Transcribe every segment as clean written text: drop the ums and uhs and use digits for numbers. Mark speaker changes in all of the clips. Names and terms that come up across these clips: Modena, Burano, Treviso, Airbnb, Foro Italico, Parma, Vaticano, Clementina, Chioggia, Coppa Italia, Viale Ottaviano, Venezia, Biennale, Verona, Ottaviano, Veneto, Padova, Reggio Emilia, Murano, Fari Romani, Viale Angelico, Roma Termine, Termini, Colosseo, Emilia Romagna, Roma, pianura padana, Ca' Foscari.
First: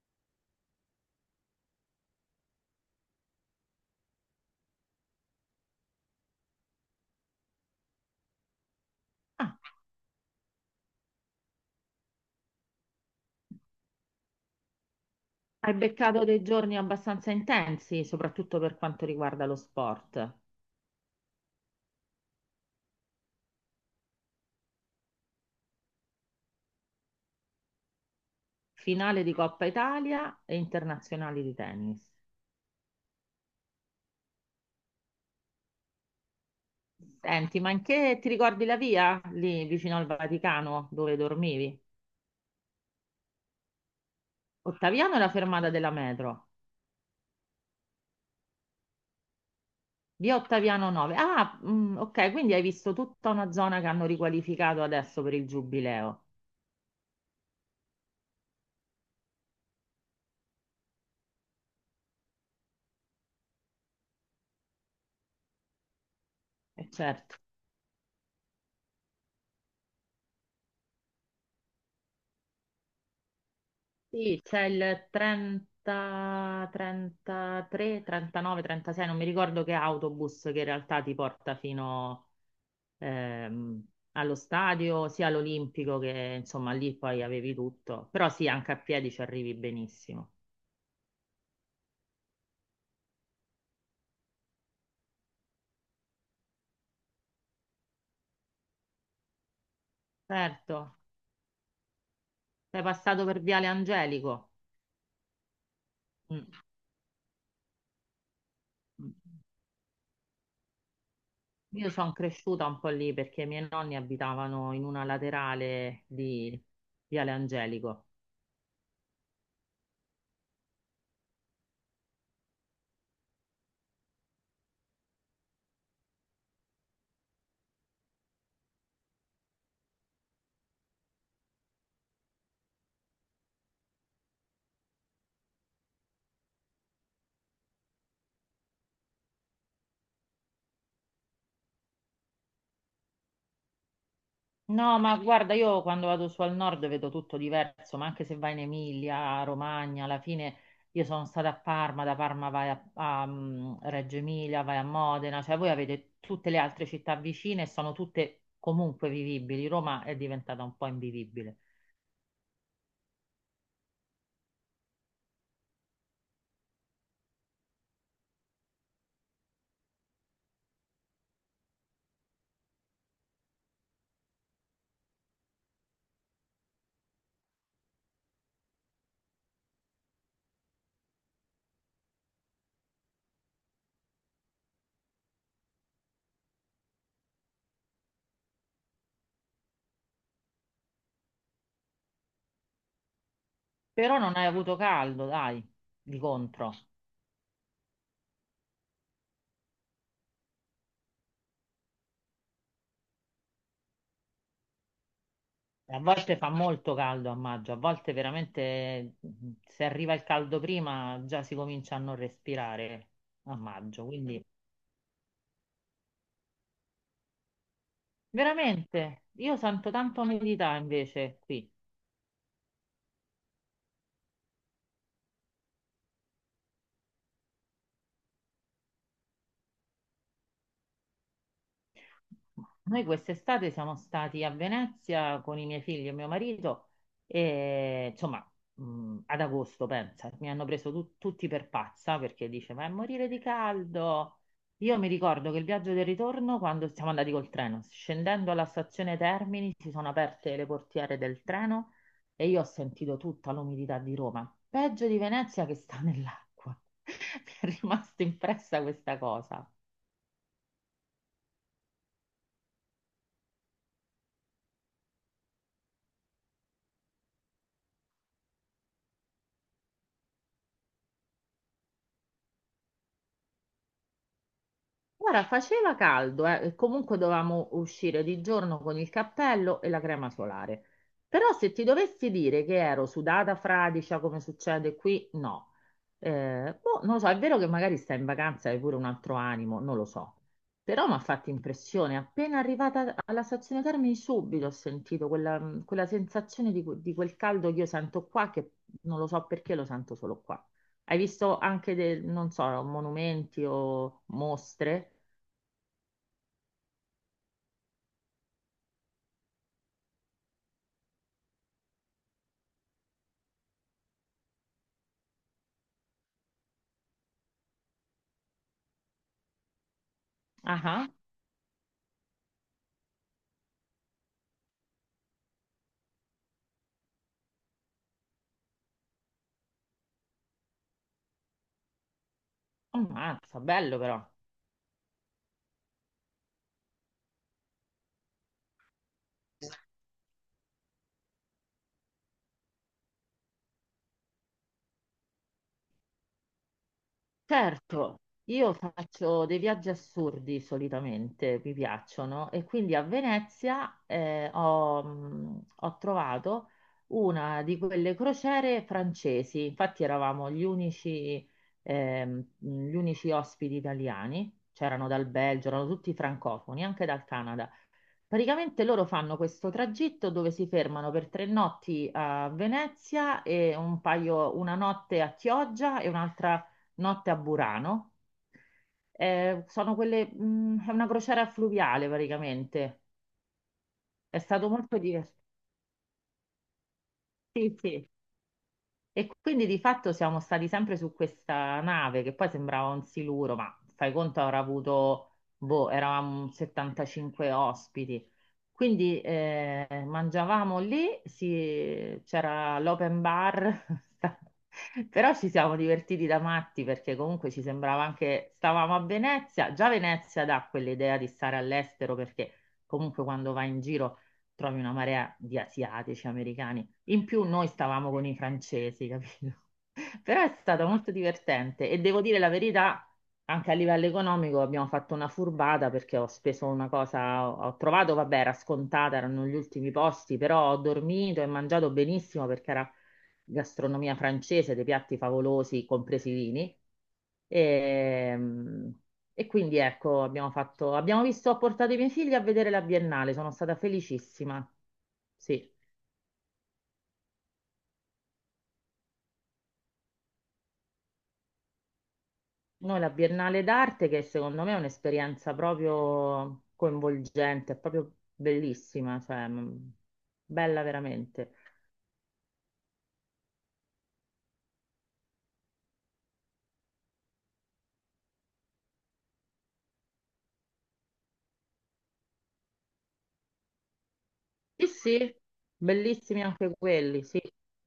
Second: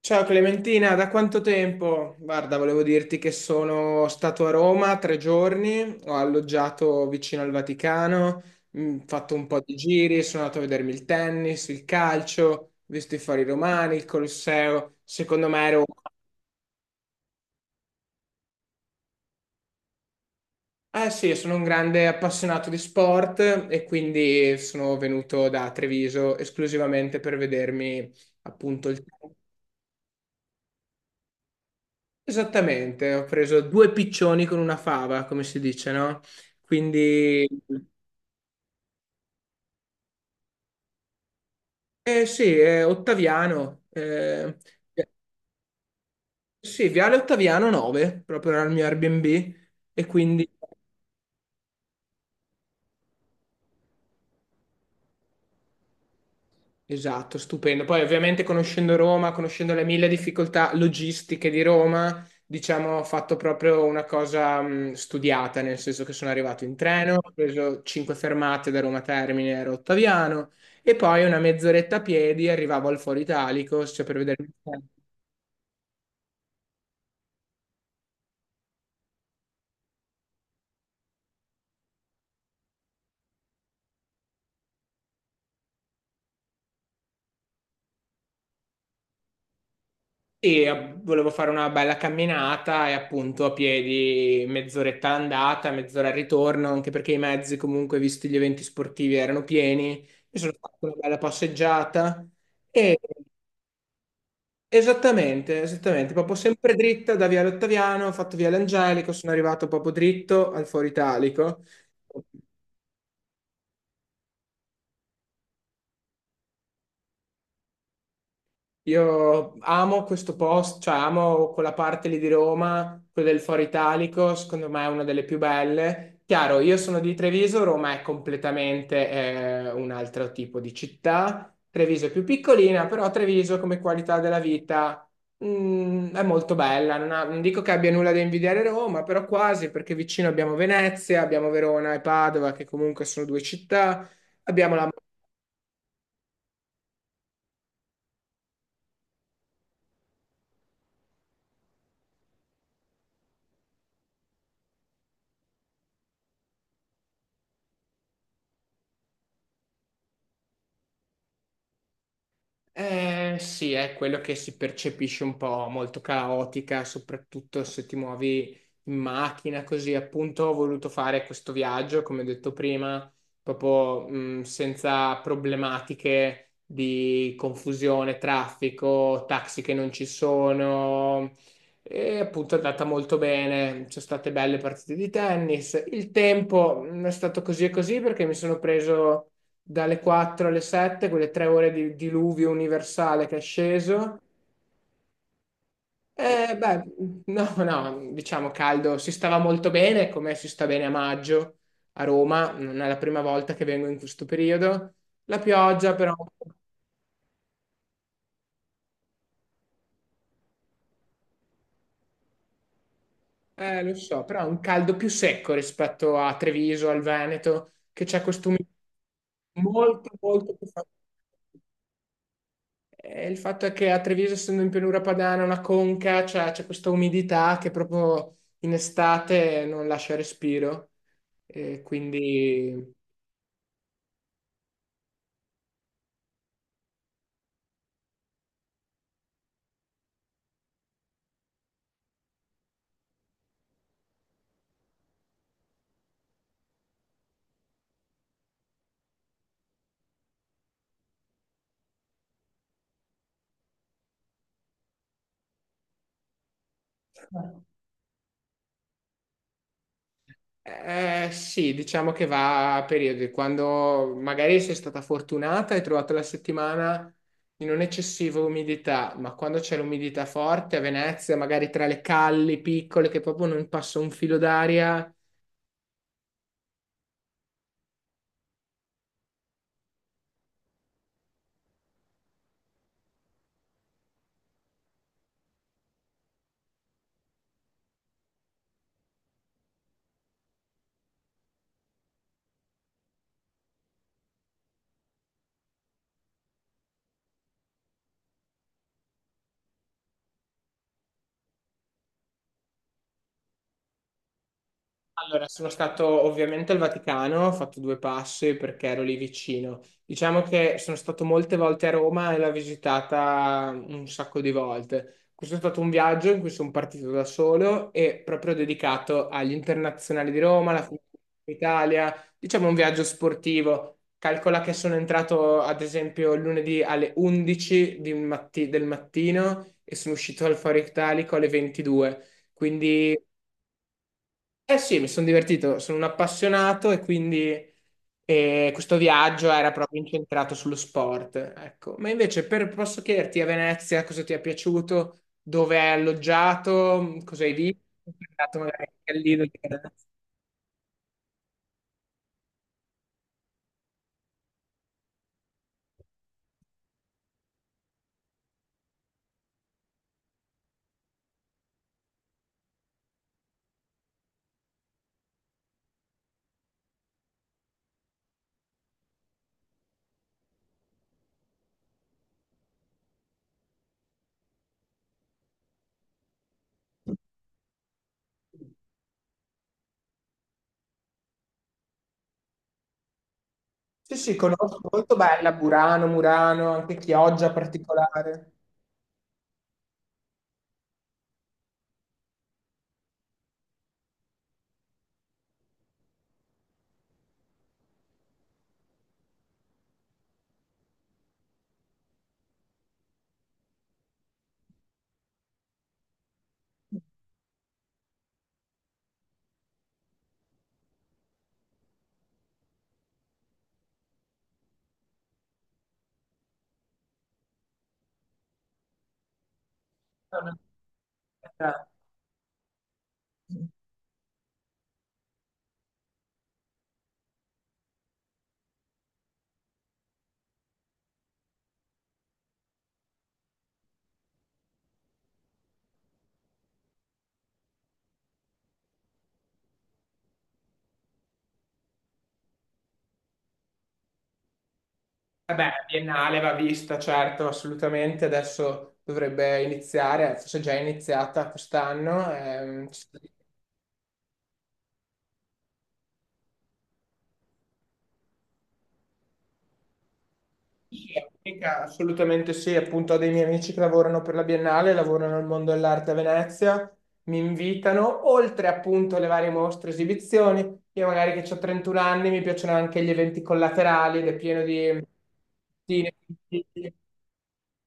Speaker 1: Ciao Clementina, da quanto tempo? Guarda, volevo dirti che sono stato a Roma 3 giorni, ho alloggiato vicino al Vaticano, fatto un
Speaker 2: Ah,
Speaker 1: po' di giri, sono andato a vedermi il tennis, il calcio, ho visto i Fari Romani, il Colosseo. Secondo me
Speaker 2: hai
Speaker 1: ero...
Speaker 2: beccato dei giorni abbastanza intensi, soprattutto per quanto riguarda lo sport.
Speaker 1: Eh sì, sono un grande appassionato di sport e quindi sono venuto da Treviso esclusivamente per vedermi appunto il
Speaker 2: Finale di
Speaker 1: tennis.
Speaker 2: Coppa Italia e internazionali di tennis.
Speaker 1: Esattamente, ho preso due piccioni con una fava, come si dice, no? Quindi,
Speaker 2: Senti, ma in che ti ricordi la via lì vicino al Vaticano dove dormivi?
Speaker 1: sì, è Ottaviano,
Speaker 2: Ottaviano è la fermata della metro,
Speaker 1: sì, Viale Ottaviano 9, proprio era il mio Airbnb, e
Speaker 2: via
Speaker 1: quindi
Speaker 2: Ottaviano 9. Ah, mm, ok, quindi hai visto tutta una zona che hanno riqualificato adesso per il giubileo.
Speaker 1: esatto, stupendo. Poi ovviamente conoscendo Roma, conoscendo le mille difficoltà logistiche di Roma, diciamo, ho fatto proprio una cosa studiata, nel senso che sono arrivato in
Speaker 2: E
Speaker 1: treno, ho
Speaker 2: certo.
Speaker 1: preso cinque fermate da Roma Termine, ero Ottaviano, e poi una mezz'oretta a piedi arrivavo al Foro Italico, cioè per
Speaker 2: Sì,
Speaker 1: vedere...
Speaker 2: c'è il 30, 33, 39, 36, non mi ricordo che autobus che in realtà ti porta fino ehm, allo stadio, sia all'Olimpico che insomma lì poi avevi tutto. Però sì, anche a piedi ci arrivi benissimo.
Speaker 1: Sì, volevo fare una bella camminata e appunto a piedi mezz'oretta andata, mezz'ora al ritorno, anche perché i mezzi comunque, visti gli eventi sportivi, erano pieni. Mi sono fatto una
Speaker 2: Certo,
Speaker 1: bella passeggiata
Speaker 2: sei
Speaker 1: e
Speaker 2: passato per Viale Angelico.
Speaker 1: esattamente, proprio
Speaker 2: Mm.
Speaker 1: sempre dritta da Viale Ottaviano, ho fatto Viale Angelico,
Speaker 2: Mm.
Speaker 1: sono arrivato proprio dritto al Foro Italico.
Speaker 2: Io sono cresciuta un po' lì perché i miei nonni abitavano in una laterale di Viale Angelico.
Speaker 1: Io amo questo posto, cioè amo quella parte lì di Roma, quella del Foro Italico, secondo me è una delle più belle. Chiaro, io sono di Treviso, Roma è completamente un altro tipo di città. Treviso è più piccolina, però Treviso come qualità della vita è molto bella. Non dico che abbia nulla da invidiare Roma, però quasi, perché vicino abbiamo Venezia, abbiamo Verona e Padova, che comunque sono due città. Abbiamo la
Speaker 2: No, ma guarda, io quando vado su al nord vedo tutto diverso, ma anche se vai in Emilia, Romagna, alla fine io sono stata a Parma, da Parma vai a, a, Reggio Emilia, vai a Modena, cioè voi avete tutte le altre città vicine e sono tutte comunque vivibili. Roma è diventata un po' invivibile,
Speaker 1: eh, sì, è quello che si percepisce un po' molto caotica, soprattutto se ti muovi in macchina, così appunto ho voluto fare questo viaggio, come ho detto prima, proprio senza problematiche di confusione, traffico, taxi che non ci sono e appunto è andata molto bene, ci sono state belle partite di tennis, il tempo è stato così e così perché mi sono preso dalle 4 alle 7, quelle 3 ore di diluvio universale che è sceso.
Speaker 2: però non hai avuto caldo, dai, di
Speaker 1: E
Speaker 2: contro.
Speaker 1: beh, no, no, diciamo caldo, si stava molto bene, come si sta bene a maggio a Roma, non è la prima volta che vengo in questo periodo. La pioggia
Speaker 2: A
Speaker 1: però,
Speaker 2: volte fa molto caldo a maggio, a volte veramente se arriva il caldo prima già si comincia a non respirare a
Speaker 1: lo
Speaker 2: maggio,
Speaker 1: so, però
Speaker 2: quindi...
Speaker 1: è un caldo più secco rispetto a Treviso, al Veneto, che c'è questo umidità
Speaker 2: Veramente, io sento
Speaker 1: molto,
Speaker 2: tanto
Speaker 1: molto più
Speaker 2: umidità
Speaker 1: forte.
Speaker 2: invece qui.
Speaker 1: Il fatto è che a Treviso, essendo in pianura padana, una conca, cioè, c'è questa umidità che proprio in estate non lascia respiro. E quindi
Speaker 2: Noi quest'estate siamo stati a Venezia con i miei figli e mio marito e insomma ad agosto, pensa, mi hanno preso tutti per pazza perché dice ma è morire di caldo. Io mi ricordo che il viaggio del ritorno, quando siamo andati col treno, scendendo alla stazione Termini, si sono aperte le portiere del treno e io ho sentito tutta l'umidità di Roma. Peggio di Venezia che sta nell'acqua. Mi è rimasta impressa questa cosa.
Speaker 1: sì, diciamo che va a periodi. Quando magari sei stata fortunata e hai trovato la settimana di non eccessiva umidità, ma quando c'è l'umidità forte a Venezia, magari tra le calli piccole che proprio non passa un filo d'aria,
Speaker 2: Guarda, faceva caldo, e comunque dovevamo uscire di giorno con il cappello e la crema solare. Però se ti dovessi dire che ero sudata fradicia come succede qui, no. Boh, non lo so, è vero che magari stai in vacanza e hai pure un altro animo, non lo so. Però mi ha fatto impressione, appena arrivata alla stazione Termini subito ho sentito quella, quella sensazione di, di quel caldo che io sento qua, che non lo so perché lo sento solo qua. Hai visto anche, non so, monumenti o mostre?
Speaker 1: allora, sono stato ovviamente al Vaticano, ho fatto due passi perché ero lì vicino. Diciamo che sono stato molte volte a Roma e l'ho visitata un sacco di volte. Questo è stato un viaggio in cui sono partito da solo e proprio dedicato agli internazionali di Roma, alla Fiorentina
Speaker 2: Ah,
Speaker 1: d'Italia, diciamo un viaggio sportivo. Calcola che sono entrato ad esempio lunedì alle 11 di del mattino e sono uscito al Foro Italico alle 22. Quindi
Speaker 2: ammazza, bello però.
Speaker 1: eh sì, mi sono divertito, sono un appassionato e quindi questo viaggio era proprio incentrato sullo sport, ecco. Ma invece posso chiederti a Venezia cosa ti è piaciuto, dove hai alloggiato, cosa hai visto,
Speaker 2: Certo,
Speaker 1: sei andato
Speaker 2: io
Speaker 1: magari anche all'Isola
Speaker 2: faccio
Speaker 1: di
Speaker 2: dei viaggi
Speaker 1: Venezia?
Speaker 2: assurdi solitamente, mi piacciono, e quindi a Venezia ho trovato una di quelle crociere francesi, infatti eravamo gli unici ospiti italiani, c'erano dal Belgio, erano tutti francofoni, anche dal Canada. Praticamente loro fanno questo tragitto dove si fermano per tre notti a Venezia e un paio, una notte a Chioggia e un'altra notte a Burano. Sono quelle, è una crociera fluviale praticamente.
Speaker 1: Sì, sì,
Speaker 2: È stato
Speaker 1: conosco,
Speaker 2: molto
Speaker 1: molto
Speaker 2: divertente.
Speaker 1: bella, Burano, Murano, anche Chioggia
Speaker 2: Sì, sì.
Speaker 1: particolare.
Speaker 2: E quindi di fatto siamo stati sempre su questa nave che poi sembrava un siluro, ma fai conto avrà avuto, boh, eravamo 75 ospiti. Quindi mangiavamo lì, c'era l'open bar, sta- però ci siamo divertiti da matti perché comunque ci sembrava anche, stavamo a Venezia, già Venezia dà quell'idea di stare all'estero perché comunque quando vai in giro trovi una marea di asiatici, americani, in più noi stavamo con i francesi, capito? Però è stato molto divertente e devo dire la verità. Anche a livello economico abbiamo fatto una furbata perché ho speso una cosa, ho trovato, vabbè, era scontata, erano gli ultimi posti, però ho dormito e mangiato benissimo perché era gastronomia francese, dei piatti favolosi, compresi i vini. E, e quindi ecco, abbiamo fatto, abbiamo visto, ho portato i miei figli a vedere la Biennale, sono stata felicissima. Sì.
Speaker 1: Vabbè, Biennale va vista, certo, assolutamente. Adesso dovrebbe iniziare, forse è già iniziata quest'anno.
Speaker 2: Noi la Biennale d'arte, che secondo me è un'esperienza proprio coinvolgente, è proprio bellissima, cioè bella veramente.
Speaker 1: Sì, assolutamente sì, appunto ho dei miei amici che lavorano per la Biennale, lavorano nel mondo dell'arte a Venezia, mi invitano, oltre appunto alle varie mostre, e esibizioni. Io magari che ho 31 anni mi piacciono anche gli eventi collaterali ed è pieno
Speaker 2: Sì,
Speaker 1: di...
Speaker 2: sì, bellissimi anche
Speaker 1: di-
Speaker 2: quelli, sì.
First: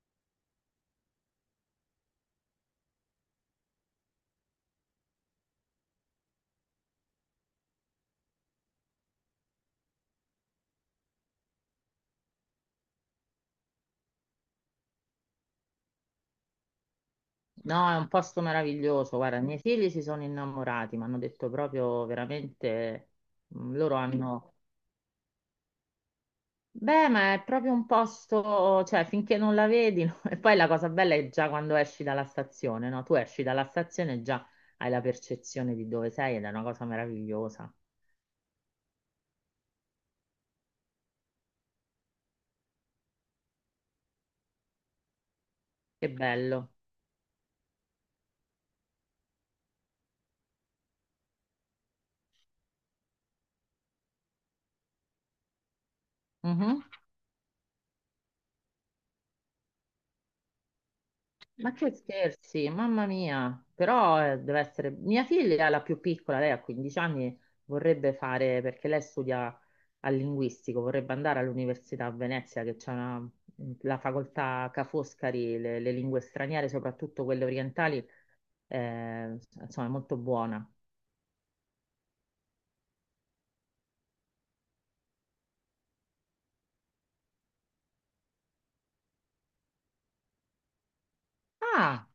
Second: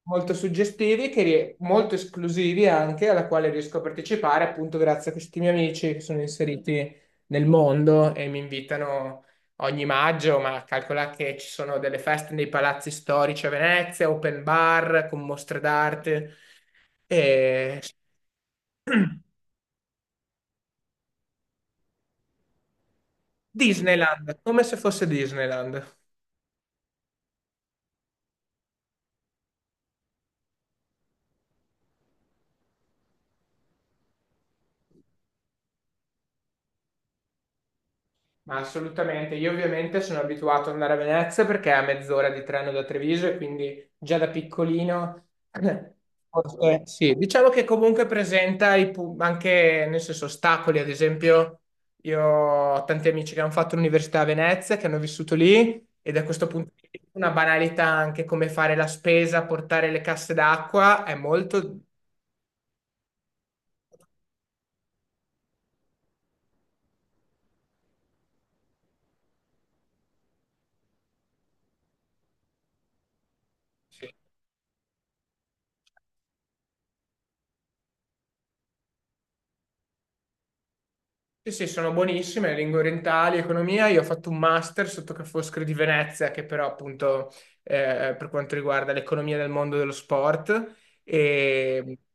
Speaker 1: molto suggestivi, che molto esclusivi anche, alla quale riesco a partecipare appunto grazie a questi miei amici che sono inseriti nel mondo e mi invitano ogni maggio, ma calcola che ci sono delle feste nei palazzi storici a Venezia, open bar con mostre d'arte e
Speaker 2: No, è un posto meraviglioso. Guarda, i miei figli si sono innamorati, mi hanno detto proprio veramente, loro
Speaker 1: Disneyland,
Speaker 2: hanno,
Speaker 1: come se fosse Disneyland.
Speaker 2: beh, ma è proprio un posto, cioè finché non la vedi, no? E poi la cosa bella è già quando esci dalla stazione, no? Tu esci dalla stazione e già hai la percezione di dove sei ed è una cosa meravigliosa.
Speaker 1: Ma assolutamente, io ovviamente sono abituato ad andare a Venezia perché è a mezz'ora di treno da Treviso e quindi già da piccolino,
Speaker 2: Che bello.
Speaker 1: forse sì, diciamo che comunque presenta i anche, nel senso, ostacoli, ad esempio io ho tanti amici che hanno fatto l'università a Venezia, che hanno vissuto lì e da questo punto
Speaker 2: Mhm.
Speaker 1: di vista una banalità anche come fare la spesa, portare le casse d'acqua è
Speaker 2: Ma
Speaker 1: molto...
Speaker 2: che scherzi, mamma mia. Però deve essere... Mia figlia, la più piccola, lei ha 15 anni, vorrebbe fare, perché lei studia al linguistico, vorrebbe andare all'università a Venezia, che c'è una- la
Speaker 1: Sì.
Speaker 2: facoltà Ca' Foscari, le lingue straniere, soprattutto quelle orientali insomma, è molto buona.
Speaker 1: Sì, sì, sono buonissime, le lingue orientali, economia. Io ho fatto un master sotto Ca' Foscari di Venezia, che però appunto per quanto riguarda l'economia del mondo dello sport. E
Speaker 2: Ah,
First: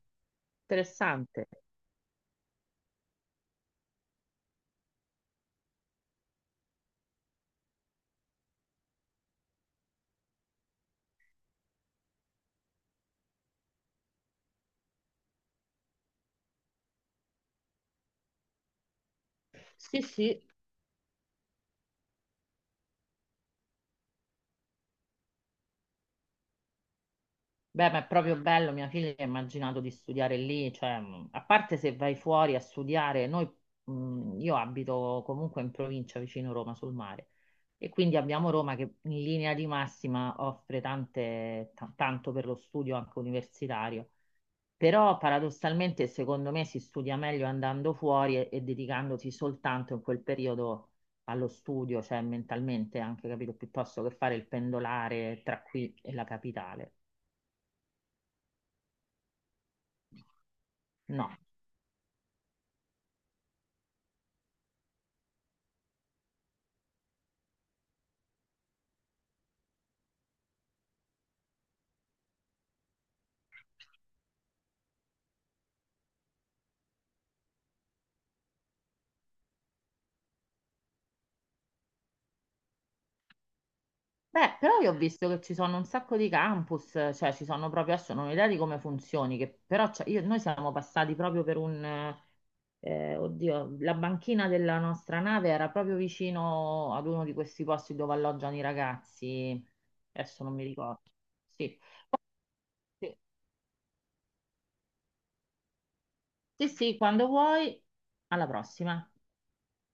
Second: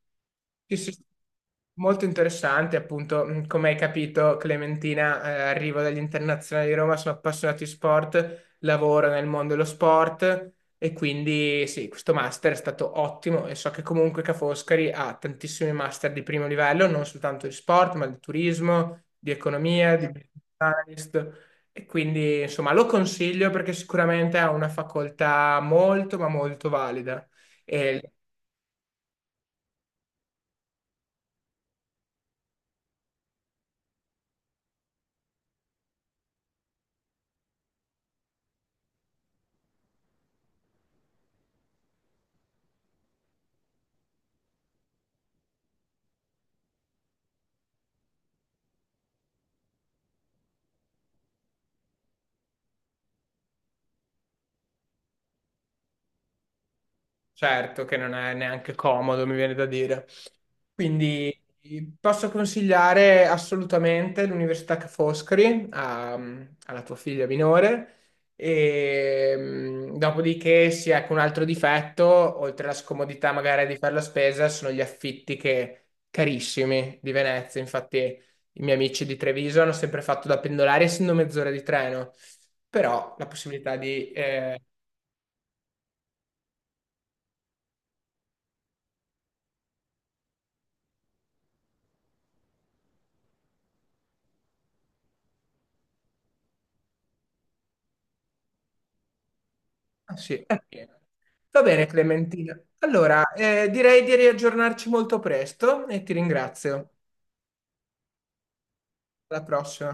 Speaker 1: sì, sì,
Speaker 2: interessante.
Speaker 1: molto interessante, appunto, come hai capito, Clementina, arrivo dagli internazionali di Roma, sono appassionato di sport, lavoro nel mondo dello sport e quindi sì, questo master è stato ottimo e so che comunque Ca' Foscari ha tantissimi master di primo livello, non soltanto di sport, ma di turismo di economia,
Speaker 2: Sì,
Speaker 1: di business
Speaker 2: sì,
Speaker 1: analyst e quindi insomma lo consiglio perché sicuramente ha una facoltà molto, ma molto valida
Speaker 2: beh, ma è
Speaker 1: e
Speaker 2: proprio bello. Mia figlia ha immaginato di studiare lì, cioè, a parte se vai fuori a studiare, noi, io abito comunque in provincia vicino Roma sul mare e quindi abbiamo Roma che in linea di massima offre tante, tanto per lo studio anche universitario. Però paradossalmente secondo me si studia meglio andando fuori e dedicandosi soltanto in quel periodo allo studio, cioè mentalmente anche, capito, piuttosto che fare il pendolare tra qui e la capitale.
Speaker 1: certo che non è neanche comodo, mi viene da dire.
Speaker 2: No.
Speaker 1: Quindi posso consigliare assolutamente l'Università Ca' Foscari alla tua figlia minore. E, dopodiché sì, ecco un altro difetto, oltre alla scomodità magari di fare la spesa, sono gli affitti che, carissimi di Venezia. Infatti i miei amici di Treviso hanno sempre fatto da pendolari, essendo mezz'ora di treno, però la possibilità di
Speaker 2: Beh, però io ho visto che ci sono un sacco di campus, cioè ci sono proprio, adesso non ho idea di come funzioni, che, però noi siamo passati proprio per un, oddio, la banchina della nostra nave era proprio vicino ad uno di questi posti dove alloggiano i ragazzi.
Speaker 1: ah, sì,
Speaker 2: Adesso non
Speaker 1: è
Speaker 2: mi
Speaker 1: pieno.
Speaker 2: ricordo.
Speaker 1: Va
Speaker 2: Sì,
Speaker 1: bene, Clementina.
Speaker 2: sì,
Speaker 1: Allora, direi di riaggiornarci molto presto e ti
Speaker 2: sì,
Speaker 1: ringrazio.
Speaker 2: sì, quando vuoi, alla prossima.
Speaker 1: Alla prossima.